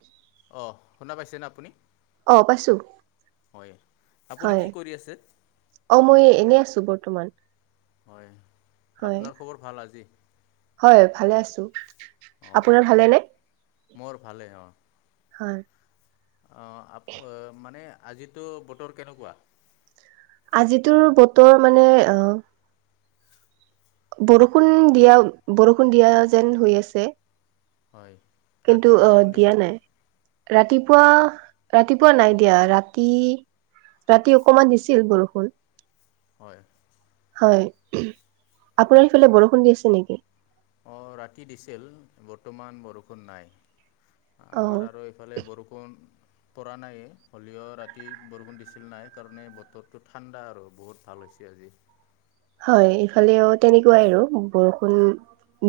উ [unintelligible] অ শুনা পাইছে ন আপুনি? অ পাইছোঁ হয় আপুনি কি হয়, কৰি আছে অ মই এনেই আছো বৰ্তমান। হয় হয় আপোনাৰ খবৰ ভাল আজি। হয়, ভালে আছো অঁ আপোনাৰ ভালেনে? মোৰ ভালে অ',। হয় অহ, আ মানে আজিতো বতৰ কেনেকুৱা? আজিতো বতৰ মানে আহ বৰষুণ দিয়া- বৰষুণ দিয়া যেন হৈ আছে। হয় কিন্তু ৰাতি আহ বৰষুণ দিয়া দিছিল নাই নেকি ৰাতিপুৱা -ৰাতিপুৱা নাই দিয়া ৰাতি ৰাতি অকমান দিছিল বৰষুণ। হয়। হয়, আপোনাৰ এইফালে বৰষুণ দিছে নেকি? অ', ৰাতি দিছিল বৰ্তমান বৰষুণ নাই। অ আমাৰ আৰু এইফালে বৰষুণ পৰা নাইয়ে হলেও ৰাতি বৰষুণ দিছিল নাই কাৰণে বতৰটো ঠাণ্ডা আৰু বহুত ভাল আছে আজি। হয়, ইফালে অ'তেনেকুৱাই আৰু বৰষুণ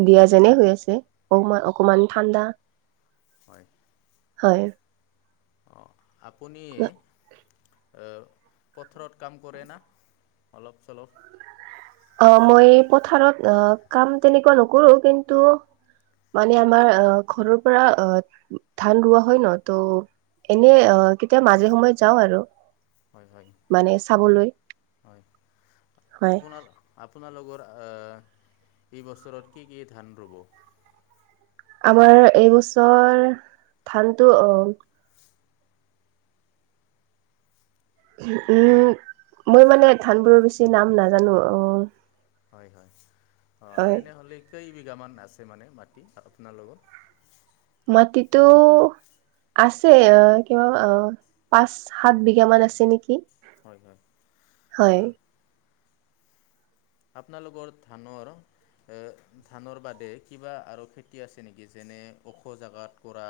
দিয়া যেনে হৈ আছে অমান -অকমান ঠাণ্ডা। হয়। হয়। অহ, আপুনিয়ে অ'পথৰত কাম কৰে না অলপ- চলপ? অহ, মই পথাৰত অ' কাম তেনেকুৱা নকৰো কিন্তু মানে আমাৰ আহ ঘৰৰ পৰা অহ ধান ৰোৱা হয় ন' ত' এনেই অহ কেতিয়া মাজে সময়ে যাওঁ আৰু। হয় হয় মানে চাবলৈ হয় হয়। আপোনাৰ আপোনালোকৰ আহ এই বছৰত কি -কি ধান ৰুব? আমাৰ এইবছৰ ধানটো অহ উম, মই মানে ধানবোৰৰ বেছি নাম নাজানো অ', হয়- হয় অহ হয় তেনেহলে কেই [unintelligible] বিঘামান আছে মানে মাটি আপোনাৰ লগত মাটিতো আছে অ' কিবা অ' পাঁচ সাত বিঘা মান আছে নেকি হয়- হয় হয় অহ। আপোনালোকৰ ধানৰ এ'ধানৰ বাদে কিবা আৰু খেতি আছে নেকি যেনে ওখ জাগাত কৰা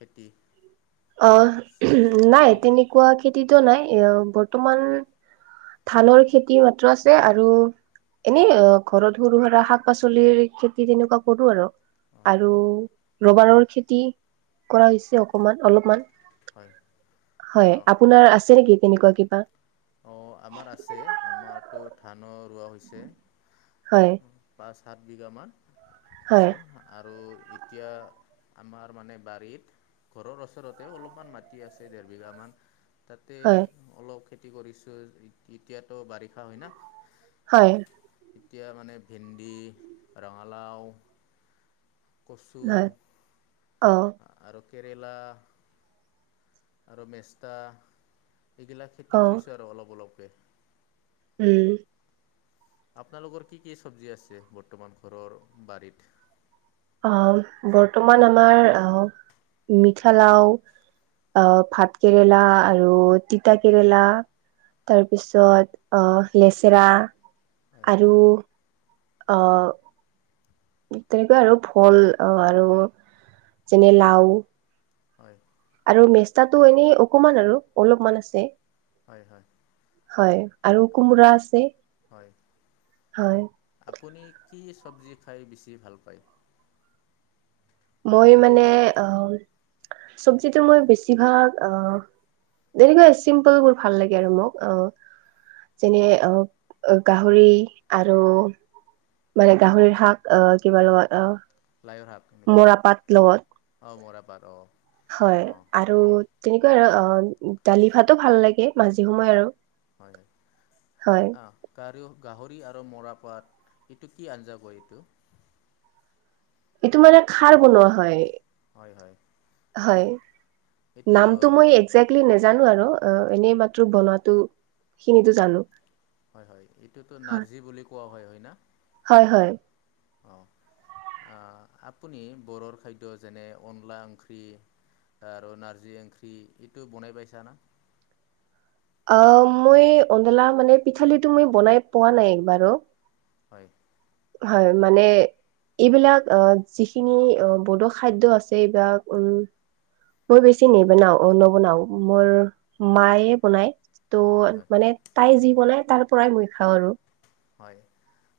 খেতি অহ, নাই চব তেনেকুৱা খেতিতো নাই এ' বৰ্তমান ধানৰ খেতি মাত্ৰ আছে আৰু এনেই ঘৰত সৰু- সুৰা, শাক -পাচলিৰ খেতি তেনেকুৱা কৰো আৰু। হয় আৰু ৰবাৰৰ খেতি কৰা হয় হৈছে অকমান অলপমান। হয় হয়, আপোনাৰ আছে নেকি তেনেকুৱা কিবা? অহ, আমাৰ আছে আমাৰতো ধানত হৈছে হয় পাচ সাত বিঘা মান হয় আছে আৰু এতিয়া আমাৰ মানে বাৰীত ঘৰৰ ওচৰতে অলপমান মাটি আছে দেৰ বিঘা মান তাতে হয় অলপ খেতি কৰিছো এতিয়াতো বাৰিষা হয় না হয়। এতিয়া মানে ভেন্দি, ৰঙালাও কচু, অহ আৰু কেৰেলা আৰু মেষ্টা এইগিলাক খেতি অ কৰিছোঁ আৰু অলপ অলপকে [unintelligible] উম আপোনালোকৰ কি কি চব্জি আছে বৰ্তমান ঘৰৰ বাৰীত আহ বৰ্তমান আমাৰ আহ মিঠালাও আহ ভাত কেৰেলা আৰু তিতা কেৰেলা তাৰপিছত অহ লেচেৰা হয় আৰু অ তেনেকুৱা আৰু ফল অ আৰু যেনে লাও হয় আৰু মেষ্টাটো এনেই অকমান আৰু অলপমান আছে হয় হয় হয় আৰু কোমোৰা আছে হয় হয় আপুনি কি চবজি খাই বেছি ভাল পায় মই মানে আহ চব্জিটো মই বেছিভাগ আহ তেনেকুৱা চিম্পল বোৰ ভাল লাগে আৰু মোক অ যেনে আহ গাহৰি আৰু মানে গাহৰিৰ শাক আহ কিবা লগত লাইৰহাট আহ নেকি মৰা পাত লগত অঁ মৰাপাট অঁ হয় অঁ আৰু তেনেকুৱা দালি ভাতো ভাল লাগে মাজি সময়ে আৰু [unintelligible] হয় হয় অ কাৰ গাহৰি আৰু মৰাপাত এইটো কি আঞ্জা হয়এইটো এইটো মানে খাৰ বনোৱা হয় এই হয় এইটো নামটো মই একজেক্লি ন জানো আৰু অ এনেই মাত্ৰ বনাতো খিনিতো জানো হয় হয় এইটোতো হয় নাৰ্জী বুলি কোৱা হয় হয় ন হয় হয় আপুনি বৰৰ খাদ্য যেনে অনলা অংখি [unintelligible] আৰু নাৰ্জী এংখী এইটো বনাই পাইছ না অ মই অডলা মানে পিঠালিটো মই বনাই পোৱা নাই একবাৰো [unintelligible] হয় হয় মানে এইবিলাক আহ যিখিনি বড খাদ্যয় আছে এইবিলাক উম মই বেছি নিবনাও নবনাও মোৰ মায়ে বনায় হয় ত' হয় মানে তাই যি বনাই তাৰ পৰাই মই খাওঁ আৰু হয়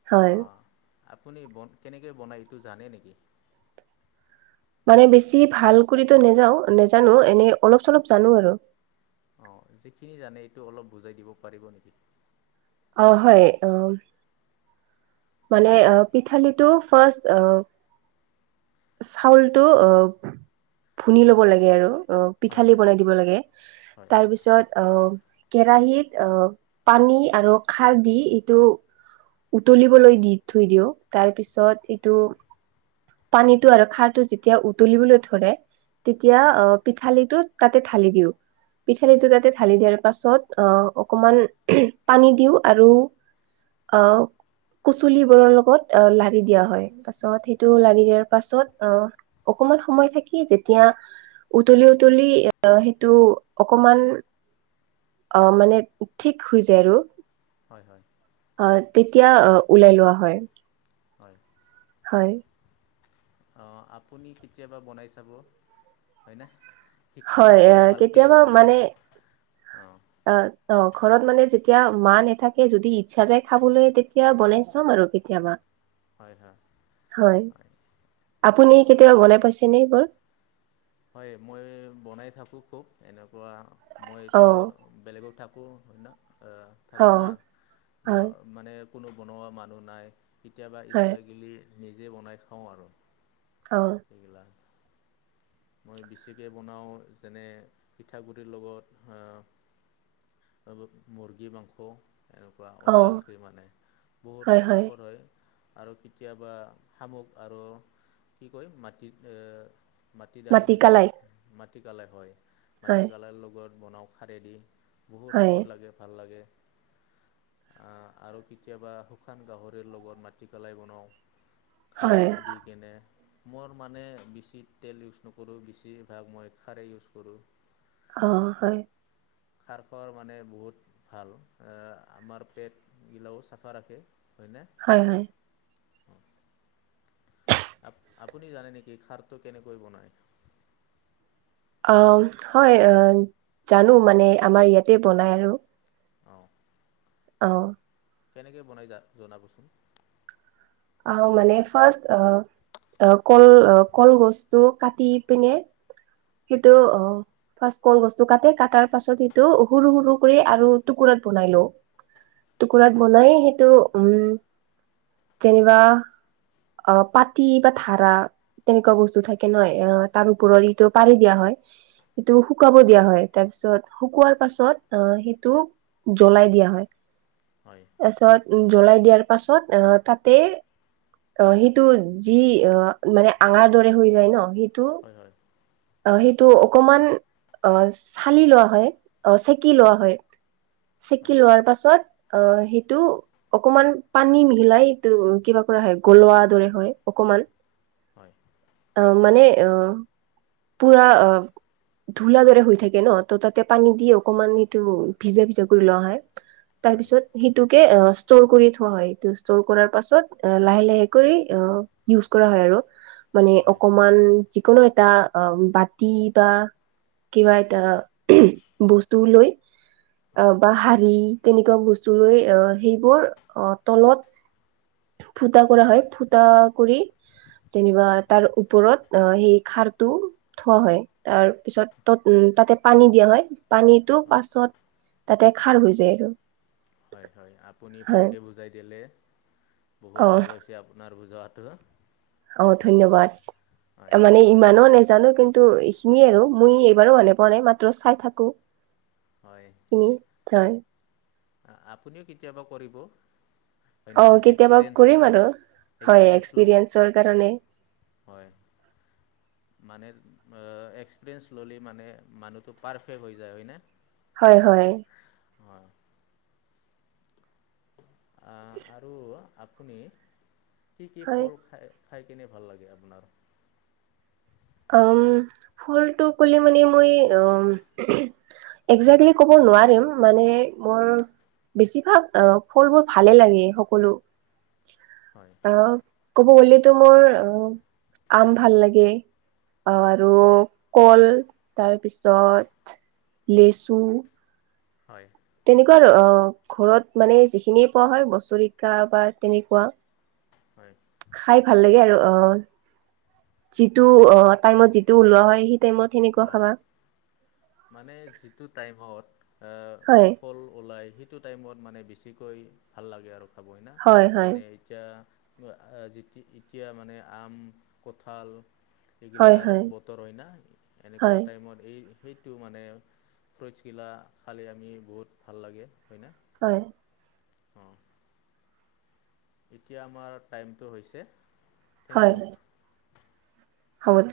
হয় অঁ আপুনি কেনেকে বনায় এইটো জানে নেকি মানে বেছি ভাল কৰিতো নেযাও নেজানো এনেই অলপ চলপ জানো আৰু অ যিখিনি জানে এইটো অলপ বুজাই দিব পাৰিব নেকি অ হয় অ মানে পিঠালিটো ফাৰ্ষ্ট [unintelligible] চাউলটো অ ভুনি লব লাগে আৰু অ হয় পিঠালি হয় বনাই দিব লাগে হয় তাৰ পিছত আহ কেৰাহীত অ পানী আৰু খাৰ দি এইটো উতলিব [unintelligible] লৈ দি থৈ দিওঁ তাৰপিছত এইটো পানীতটো আৰু খাৰটো যেতিয়া উতলিবলৈ ধৰে তেতিয়া হয় হয় অ পিঠালিটোত তাতে ঢালি দিও হয় পিঠালিটো তাতে ঢালি দিয়াৰ [unintelligible] তাৰ পাছত আহ অকমান পানী দিওঁ আৰু অ কুচুলিবোৰৰ লগত অ লাৰি দিয়া হয় পাছত স টো লাৰি দিয়াৰ পাছত অ অকমান সময় থাকি যেতিয়া উতলি উতলি সেইটো অকমান অ মানে ঠিক হৈ যায় আৰু হয় হয় অ তেতিয়া ওলাই লোৱা হয় হয় হয় অ আপুনি কেতিয়াবা বনাই চাব হয় ন হয় কেতিয়াবা মানে অ অ অ ঘৰত মানে যেতিয়া মা নাথাকে যদি ইচ্ছা যায় খাবলৈ তেতিয়া বনাই চাম আৰু কেতিয়াবা হয় হয় হয় আপুনি কেতিয়াবা বনাই পাইছেনে এইবোৰ হয় মই বনাই থাকো খুব এনেকুৱা অ মইতো বেলেগক থাকো হয় ন আহ অ থাকো না ম হয় মানে কোনো বনোৱা মানুহ নাই কেতিয়াবা হয় ইচ্ছা গিলি নিজে বনাই খাওঁ আৰু অ সেইবিলাক মই বেছিকৈ বনাওঁ যেনে পিঠাগু়িৰ লগত মূৰ্গী মাংস এনেকুৱা অ অনলাখৰি মানে বহুত স হয় আৰু কেতিয়াবা শামুক আৰু কি কয় মাটিত এ মাটি দালি নেকি মাটিকালে হয় হয় মাটিকালৰ লগত বনাওঁ খাৰেদি বহুত হয়, সুখদ লাগে ভাল লাগে আৰু কেতিয়াবা শুকান গাহৰিৰ লগত মাটিকলাই বনাওঁ খাৰ হয়, দি কেনে মোৰ মানে বচিত তেল ইউজ নকৰোঁ বেছিভাগ মই খাৰেই ইউজ কৰোঁ অ হয় খাৰ খাৰ মানে বহুত ভাল এ আমাৰ পেট গিলাও চাফা ৰাখে হয়নে হয় হয় আ আপুনি জানে নেকি খাৰটো কেনেকৈ বনায় অ হয় জানো মানে আমাৰ ইয়াতে বনাই আৰু অ অ কেনেকে বনাই যা জনাবচোন অ মানে ফাৰ্ অ আহ কল কলগছটো কাটি পিনে সেইটো হয় আহ ফাৰ কলগছু কাটে কটাৰ পাছত সিটো সৰু সৰু কৰি আৰু টুকুৰাত বনাই লও [inaudible] টুকুৰাত বনাই সেইটো উম যেনিবা অ পাটি বা ধাৰা তেনেকুৱা বস্তু থাকে নহয় অ তাৰ ওপৰত ইটো পাৰি দিয়া হয় সেইটো শুকাব দিয়া হয় তাৰ পিছত শুকোৱাৰ পাছত আহ সেইটো জ্বলাই দিয়া হয় হয় তাৰ পাছত জ্বলাই দিয়াৰ পাছত অ তাত তে অ সেইটো যি অ মানে আঙাৰ দৰে হৈ যায় ন সেই হয় হয় অ সেইটো অকমান অ চালি লোৱা হয় অ চেকি লোৱা হয় চেকি হয় লোৱাৰ পাছত অ সেইটো অকমান পানী মিহলাই এইটো কিবা কৰা হয় গলোৱাৰ দৰে হয় অকমান হয় আহ মানে আহ পুৰা আহ ধূলা দৰে হৈ থাকে ন ত তাতে পানী দি অকমান এইটো ভিজা ভিজা কৰি লোৱা হয়। হয় তাৰপিছত সিটোকে অ ষ্টৰ কৰি থোৱা হয় ষ্ট'ৰ কৰাৰ পাছত লাহে লাহে কৰি ইউজ কৰা হয় আৰু মানে হয় অকমান যিকোনো এটা অ বাতি বা কিবা এটা বস্তু লৈ আহ বা শাৰী তেনেকুৱা বস্তু লৈ আহ সেইবোৰ আহ তলত ফুঁটা কৰা হয় ফুটা কৰি যেনিবা তাৰ ওপৰত অ সেই খাৰ টো থোৱা হয় তাৰ পিছত ত উ তাতে পানী দিয়া হয় পানীতো হয় পাছত তাতে খাৰ হৈ যায় আৰু হয় হয় আপুনি হয় ভালকৈ বুজাই দিলে অ বহুত ভাল হৈছে আপোনাৰ আৰু যহাতু অ ধন্যবাদ মানে ইমানো ন জানো কিন্তু এইখিনিয়ে আৰু মই এইবাৰো মনত পোৱা নাই মাত্ৰ চাই থাকো হয় কি ত আপুনিও কেতিয়াবা কৰিব হয় অ না কেতিয়াবা এক্সপিৰিয়েঞ্চ কৰিম আৰু হয় এক্সপিৰিয়েঞ্চ ল'ব এক্সপিৰেনচৰ কাৰণে হয় মানে এক্সপিৰিয়েঞ্চ ল'লে মানে মানুহ পাৰফেক্ট হয় যায় হয় হয় আহ আৰু আপুনি কি কি হয় ফল খায় খাই কিনে ভাল লাগে আপোনাৰ উম ফুলটো কলে মানে মই উম একজে্টলি ক'ব নোৱাৰিম মানে মোৰ বেছিভাগ আহ ফলবোৰ ভালে লাগে সকলো হয় আহ ক'ব গলেতো মোৰ আহ আম ভাল লাগে আহ আৰু কল তাৰপিছত লেচু হয় তেনেকোৱা অ ঘৰত মানে যিখিনিয় পোৱা হয় বছৰিকা বা তেনেকোৱা হয় খাই ভাল লাগে আৰু অ যিটো মানে টাইমত অঁ যিটো ওলোৱা হয় সেই টাইমত সেনেকোৱা অঁ খাবা মানে যিটো টাইমত আ, হয় ফল ওলায় সেইটো টাইমত মানে বেছিকৈ ভাল লাগে আৰু খাব সিনা হয় হয় যেনে এতিয়া এতিয়া মানে আম কঁঠাল হয় এইগিলাৰ হয় বতৰ হয় ন এনেকোৱা হয় টাইমত এই সেইটো মানে ফ্ৰুইটছগিলা খালে আমি বহুত ভাল লাগে হয়নে হয় অ এতিয়া আমাৰ টাইমটো হৈছে থেংক ইউ হত